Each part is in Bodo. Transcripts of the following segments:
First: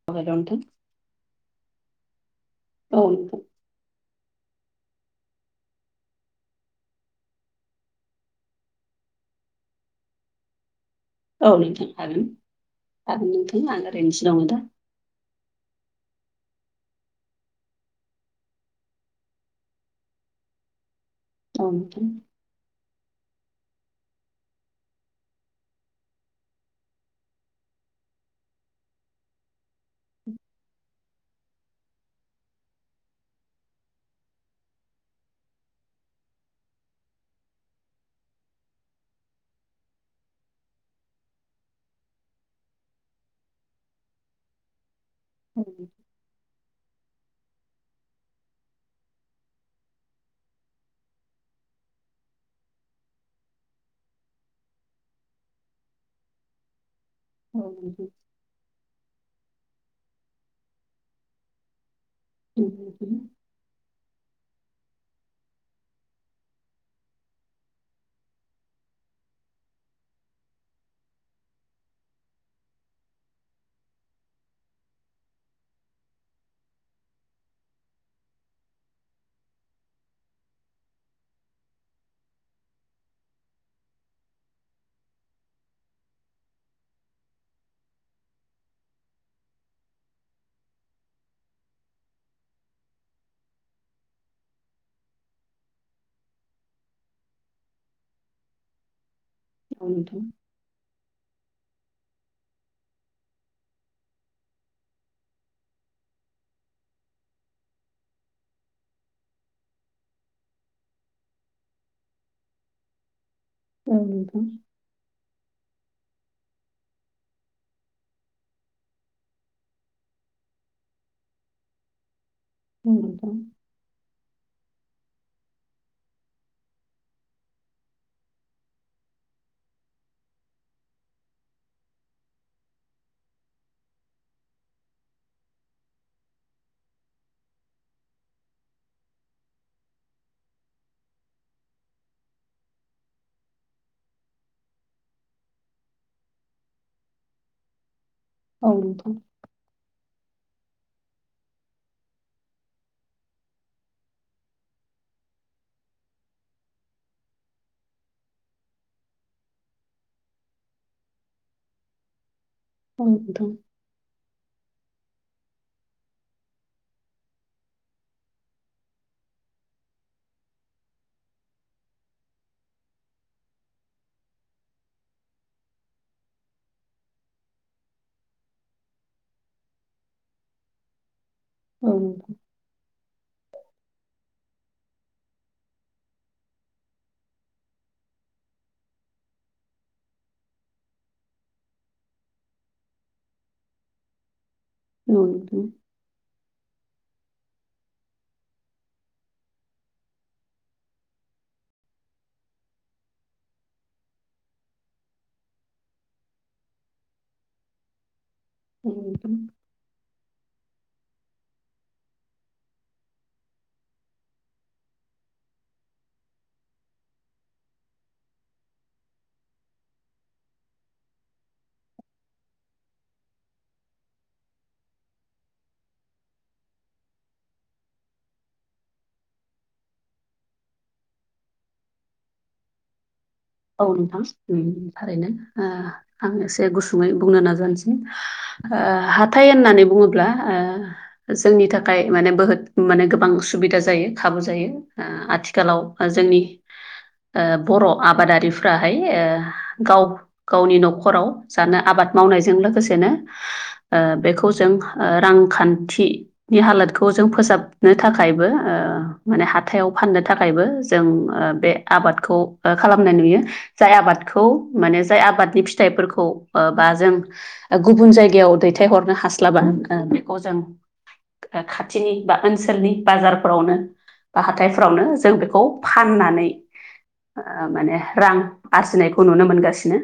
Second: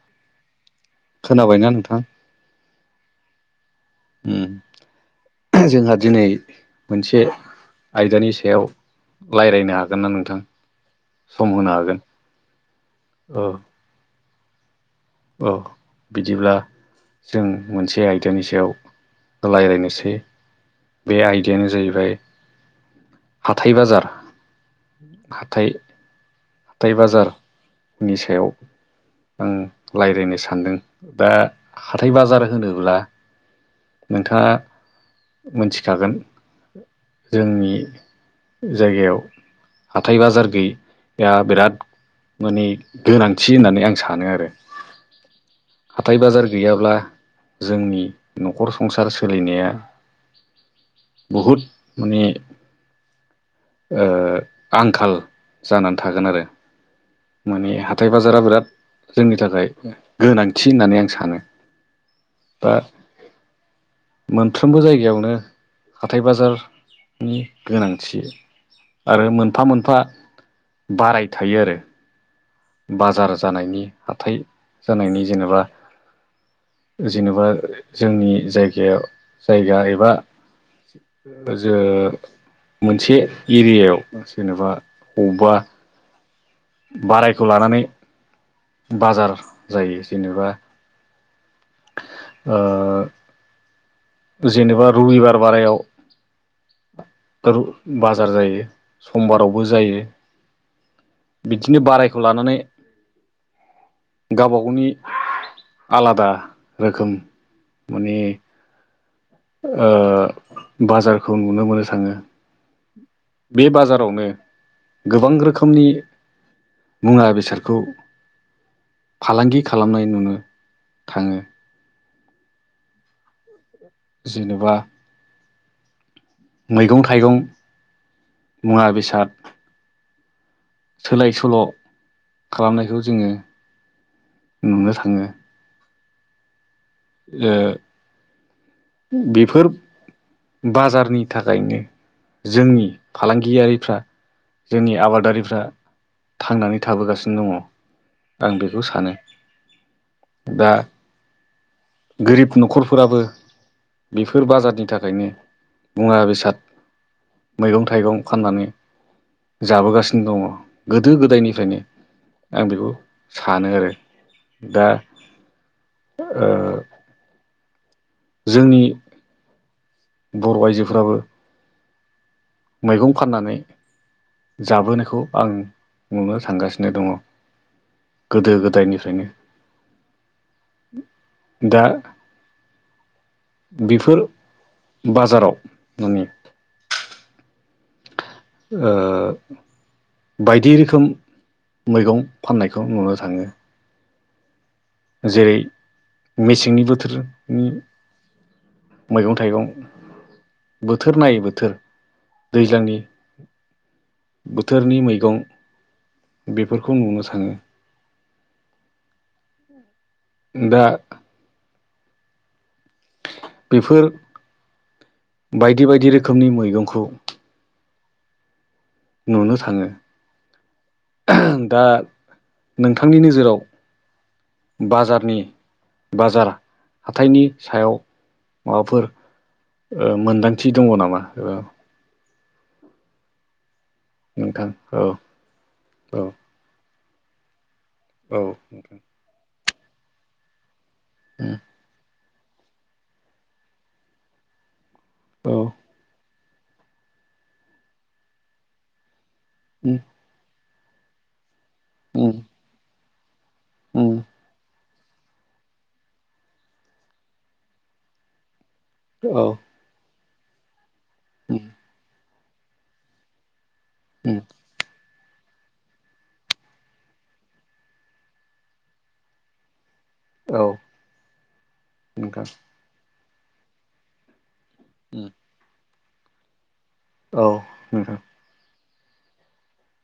[unintelligible] खोनाबायना नोंथां? औ नोंथां। उम जोंहा दिनै मोनसे आयदानि सायाव लायरायनो हागोन ना नोंथां? सम औ होनो नोंथां हागोन हागोन नोंथां [unintelligible] अह बिदिब्ला जों मोनसे आयदानि सायाव लायरायनोसै। बे आयदायानो औ नोंथां जाहैबाय हाथाइ बाजार हाथाइ हाथाइ बाजारनि सायाव आं लायरायनो सानदों दा हाथाइ बाजार होनोब्ला नोंथाङा मोनथिखागोन जोंनि जायगायाव हाथाइ बाजार गोयिआ बिराद माने गोनांथि होननानै आं सानो आरो। उम। हाथाइ बाजार गैयाब्ला जोंनि न'खर संसार सोलिनाया बुहुत माने ओ आंखाल जानानै थागोन आरो। औ माने नोंथां हाथाय बाजारा बिराद जोंनि थाखाय गोनांथि होननानै आं सानो। औ दा मोनफ्रोमबो जायग यावनो हाथाइ बाजार नि गोनांथि। आरो मोनफा मोनफा बाराय थायो आरो। बाजार जानायनि हााइ जानायनि जेनेबा जेनबा जोंनि जायगायाव जायगा एबा जो मोनसे एरियायाव जेनेबा बबबा बाराय बेखौ लानानै बाजार जायो जेनेबा ओ जेनेबा रबिबार बारायाव र बाजार जायो समबारावबो जायो। नोंथां बिदिनो बारायखौ लानानै गावबा गावनि आलादा रोखोम माने बाजारखौ नुनो मोनो थाङो। बे औ बाजारावनो नोंथां गोबां रोखोमनि मुवा बेसादखौ फालांगि खालामनाय नुनो थाङो। औ‌ नोंथां। जिनबा। मैगं थाइगं मुवा बेसाद। सोलाय सोल' खालामनायखौ जोङो नुनो थाङो। बेफोरफ बाजारनि थाखायनो जोंनि फालांगियारिफ्रा जोंनि आबादारिफ्रा थांनानै थाबोगासिनो दङ। आं औ बेखौ नोंथां सानो दा गोरिब न'खरफोराबो बेफोर बाजारनि थाखायनो मुवा बेसाद मैगं थाइगं फाननानै जाबोगासिनो दङ गोदो गोदायनिफ्रायनो आं बेखौ औ नोंथां औ नोंथां औ नोंथां औ सानो आरो दा ओ जोंनि बर' आइजोफोराबो मैगं फाननानै जाबोनायखौ आं नुनो थांगासिनो दङ। गोदो गोदायनिफ्रायनो। दा। बिफोर बाजाराव माने ओ बायदि रोखोम मैगं फाननायखौ नुनो थाङो। जेरै मेसेंनि बोथोरनि मैगं थाइगं बोथोर नायै बोथोर दैज्लांनि बोथोरनि मैगं बेफोरखौ नुनो थांङो [unintelligible] दा। बेफोर बायदि बायदि रोखोमनि मैगंखौ नुनो थाङो दा नोंथांनि नोजोराव बाजारनि बाजार हाथायनि सायाव माबाफोर मोन्दांथि दङ नामा एबा औ नोंथां उम थारैनो ओ औ आं एसे गुसुङै बुंनो नाजानोसै। औ हाथाय होननानै बुङोब्ला जोंनि थाखाय माने बोहत माने गोबां सुबिदा जायो खाबु जायो औ आथिखालाव ओ जोंनि ओ बर' आबादारिफ्राहाय उम गावफ गावनि न'खराव जानो आबाद उम मावनायजों लोगोसेनो उम बेखौ जों रांखान्थिनि हालोदखौ जों फोसाबनो थाखायबो औ माने हाथायाव फाननो थाखायबो जों उम बे ओ आबादखौ खालामनाय नुयो। जाय उम आबादखौ माने जाय आबादनि फिथाइफोरखौ ओ बा जों गुबुन जायगायाव दैथाय हरनो हास्लाबा अ जों औ खाथिनि बा नोंथां ओनसोलनि बाजारफोरावनो बा हाथायफोरावनो उम जों बेखौ फाननानै औ माने नोंथां रां आरजिनायखौ नुनो मोनगासिनो।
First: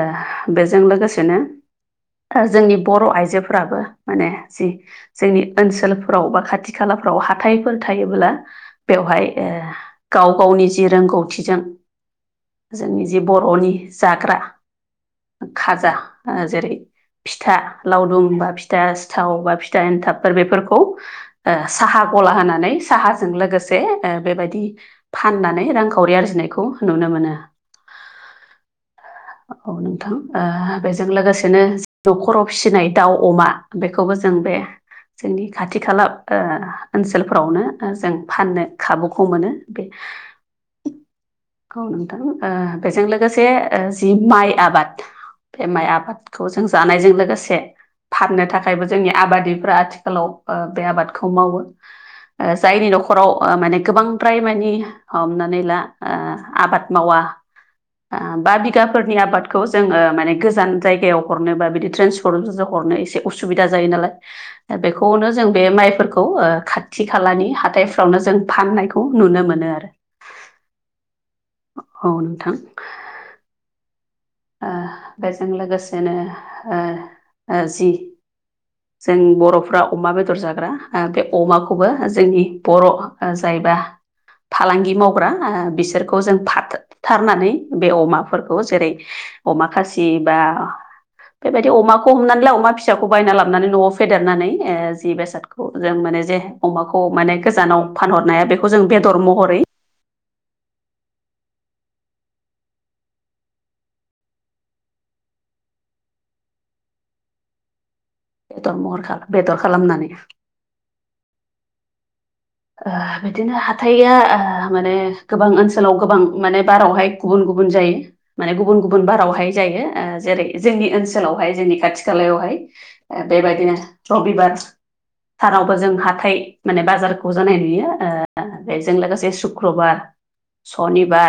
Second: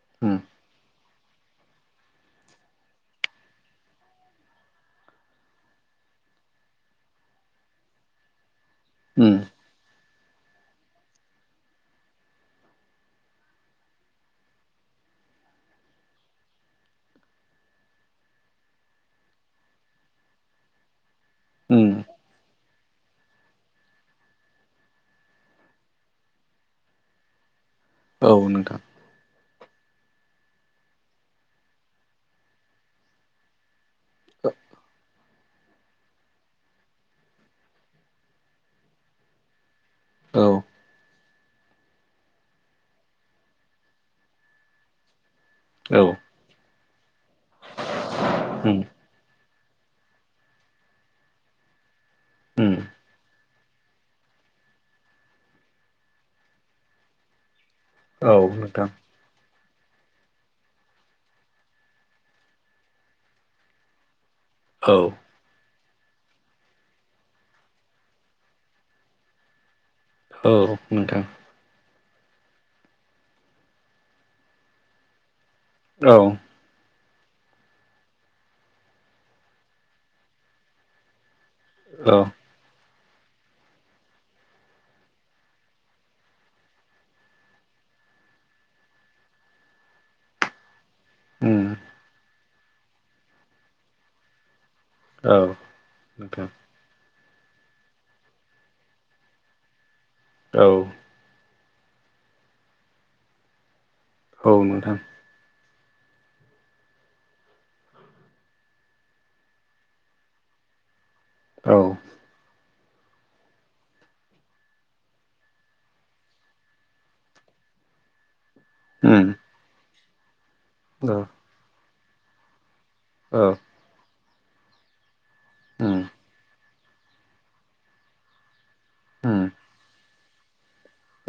ओ उम बेजों लोगोसेनो ओ जोंनि बर' आइजोफोराबो माने जि जोंनि ओनसोलफोराव बा खाथि खालाफ्राव हाथायफोर थायोब्ला बेवहाय उम गाव गावनि जि रोंगौथिजों जोंनि जे बर'नि जाग्रा खाजा ओ जेरै फिथा लावदुम बा फिथा सिथाव बा फिथा एन्थाबफोर बेफोरखौ। ओ उम साहा गला होनानै साहाजों लोगोसे जे बेबायदि फाननानै रांखावरि आरजिनायखौ नुनो मोनो। औ नोंथां औ नोंथां ओ बेजों लोगोसेनो न'खराव फिसिनाय दाउ अमा बेखौबो जों बे जोंनि खाथि खाला ओनसोलफोरावनो जों फाननो खाबुखौ मोनो बे औ औ नोंथां बेजों लोगोसे जि माइ आबाद बे माइ औ आबाद खौ जों जानायजों लोगोसे फाननो उम थाखायबो जोंनि आबादिफ्रा आथिखालाव बे आबादखौ मावो। ओ उम जायनि न'खराव माने गोबांद्राय मानि हमनानै ला आबाद मावा औ बा नोंथां बिगाफोरनि आबाद खौ जोंङो माने गोजान जायगायाव हरनो बा बिदि ट्रेन्सपर्ट हरनो एसे उसुबिदा जायो नालाय दा औ बेखौनो जों बे माइफोरखौ खौ ओ खाथि खालानि हाथथायफ्रावनो जों फाननायखौ नुनो मोनो आरो‌ औ नोंथां। औ नोंथां। ओ बेजों औ लोगोसेनो ओ ओ जि जों बर'फ्रा अमा बेदर जाग्रा बे अमाखौबो जोंनि बर' ओ जायबा फालांगि मावग्रा ओ बिसोरखौ जों फाथथारनानै बे अमाफोरखौ जेरै अमा खासि बा उम बेबायदि अमाखौ हमनानैलाय अमा फि फिसाखौ बायना लाबानै न'आव फेदेरनानै ओ जि औ बेसादखौ जों माने जे नोंथां अमाखौ माने गोजानाव फानहरनाय हानाय बेखौ जों बेदर महरै औ औ नोंथां। बेदर महर बेदर खालामनानै औ ओह बिदिनो हाथाइया ओह माने गोबां ओनसोलाव गोबां माने बारावहाय गुबुन गुबुन जायो। माने गुबुन गुबुन उम बारावहाय जायो जेरै जोंनि औ ओनसोलावहाय जोंनि खाथि खालायावहाय ओ औ बेबायदिनो रबिबार सानावबो जों उम हााइ माने बाजार खौ जानाय नुयो ओह बेजों लोगोसे उम सुक्रबार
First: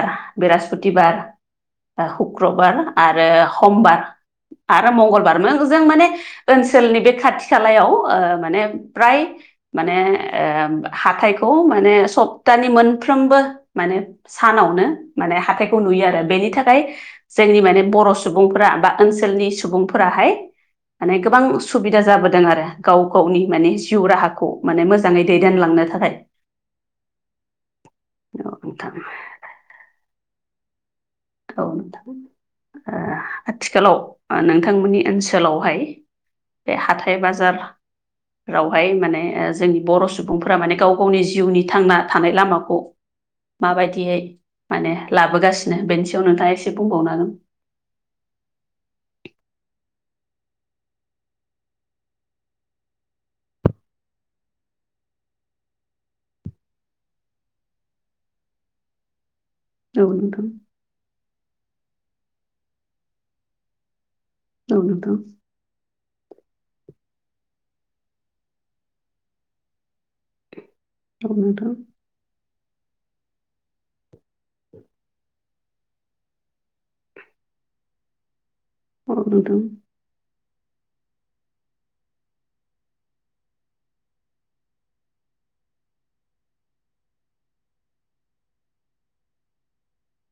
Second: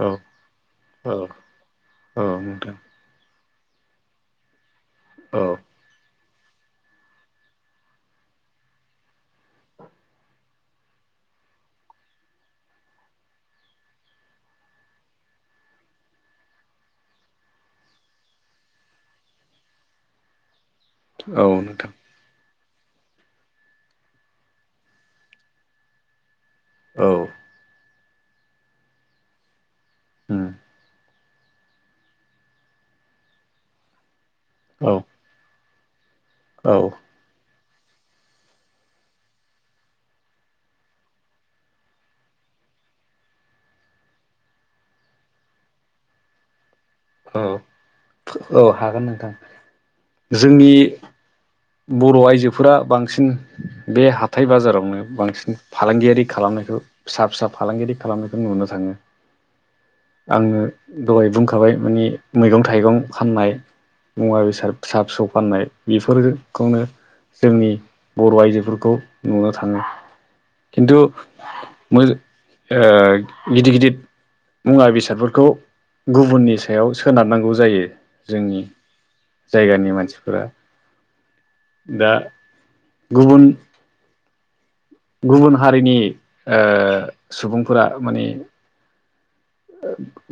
औ बृहस्पतबार औ ओ औ नोंथां सुक्रबार आरो समबार आरो औ मंगलबार जों माने ओनसोलनि बे खाथि खालायाव ओ माने फ्राय माने ओ हाथाइखौ माने सप्तानि मोनफ्रोमबो माने सानावनो माने हाथायखौ नुयो आरो बेनि थाखाय जोंनि माने बर' सुबुंफोरा बा ओनसोलनि सुबुंफोराहाय माने औ गोबां नोंथां सुबिदा जाबोदों आरो गाव गावनि माने जिउ राहाखौ माने मोजाङै दैदेनलांनो थाखाय औ औ नोंथां उम औ नोंथां ओह आथिखालाव औ नोंथांमोननि ओनसोलावहाय बे हाथाय बाजार रावहाय माने ओ जोंनि बर' सुबुंफोरा माने गाव गावनि जिउनि थांना थानाय लामाखौ माबायदियै माने लाबोगासिनो बेनि सायाव नोंथाङा एसे बुंबावनांगोन। ओ औ हागोन नोंथां जोंनि बर' आइजोफोरा बांसिन बे हाथाय बाजारावनो बांसिन फालांगियारि खालामनायखौ फिसा फिसा फालांगिरि खालामनायखौ नुनो थाङो हागोन आङो दहाय बुंखाबाय मानानि मैगं थाइगं फाननाय मुवा बेसाद औ फिसा नोंथां फिसौ फाननाय बेफोरखौनो जोंनि बर' आइजोफोरखौ नुनो थाङो खिन्थु औ नोंथां मो ओ गिदिर गिदिर मुवा बेसादफोरखौ गुबुननिसो सायाव सोनारनांगौ जायो जोंनि औ नोंथां जायगानि मानसिफोरा दा गुबुन गुबुन हारिनि ओ सुबुंफोरा माने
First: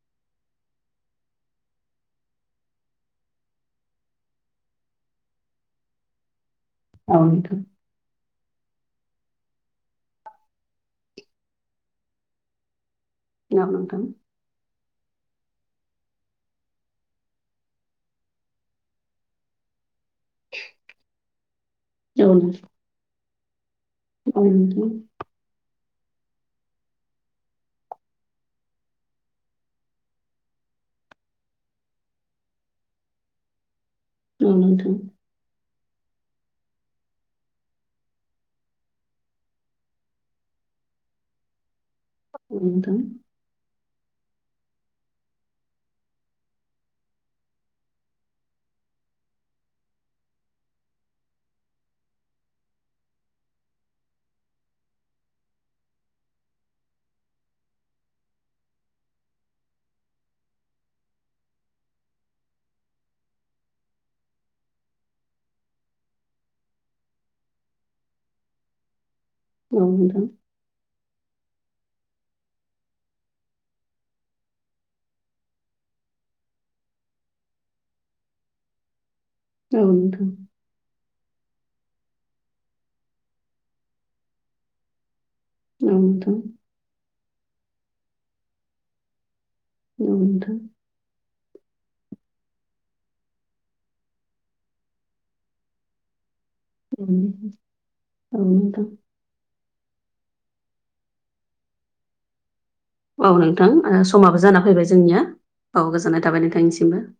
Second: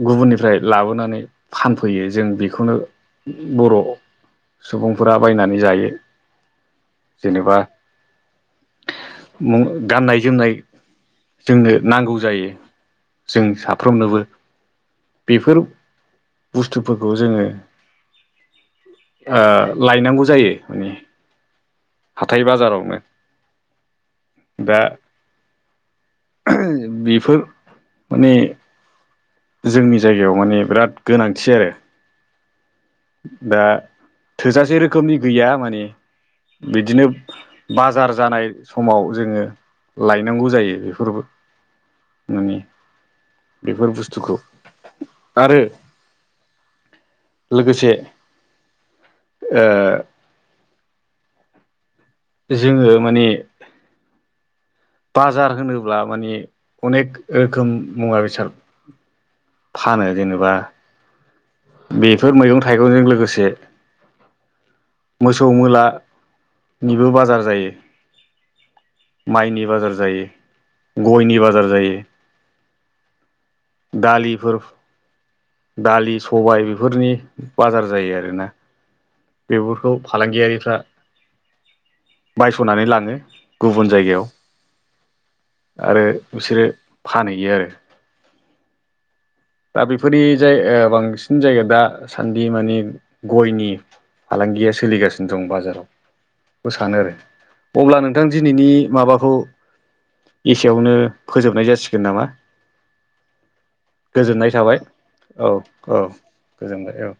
गुबुननिफ्राय लाबोनानै फानफैयो जों बेखौनो बर' सुबुंफोरा बायनानै जायो। औ नोंथां। मु गाननाय जोमनाय जोंनो नांगौ जायो। जों नोंथां साफ्रोमनोबो। बेफोर बुस्थुफोरखौ जोङो ओ लायनांगौ जायो माने औ नोंथां औ हाथाय बाजारावनो दा नोंथां बेफोर माने जोंनि जायगायाव माने बिराद गोनांथि आरो दा औ नोंथां औ नोंथां औ नोंथां औ नोंथां औ नोंथां औ थोजासे नोंथां रोखोमनि गैया माने बिदिनो बाजार जानाय समाव जोङो लायनांगौ जायो बेफोरबो माने बेफोर बुस्थुखौ आरो लोगोसे ओ जोङो माने बाजार होनोब्ला माने अनेक रोखोम मुवा बेसाद फानो जेनेबा बेफोर मैगं थाइगंजों लोगोसे मोसौ मोला निबो बाजार जायो। माइनि बाजार जायो गयनि बाजार जायो। दालिफोर दालि सबाय बेफोरनि बाजार जायो आरोना बेफोरखौ फालांगियारिफ्रा बायस'नानै लाङो गुबुन जायगायाव आरो बिसोरो फानहैयो आरो दा बेफोरनि जाय ओ बांसिन जायगा दासान्दि मानि गयनि फालांगिया सोलिगासिनो दं बाजाराव बे सानो आरो अब्ला नोंथां औ दिनैनि नोंथां माबा खौ एसेयावनो फोजोबनाय जासिगोन नामा औ नोंथां ओ समाबो गोजोननाय जाना थाबाय फैबाय जोंनिया औ गोजोननाय थाबाय गोजोनबाय नोंथांनिसिमबो औ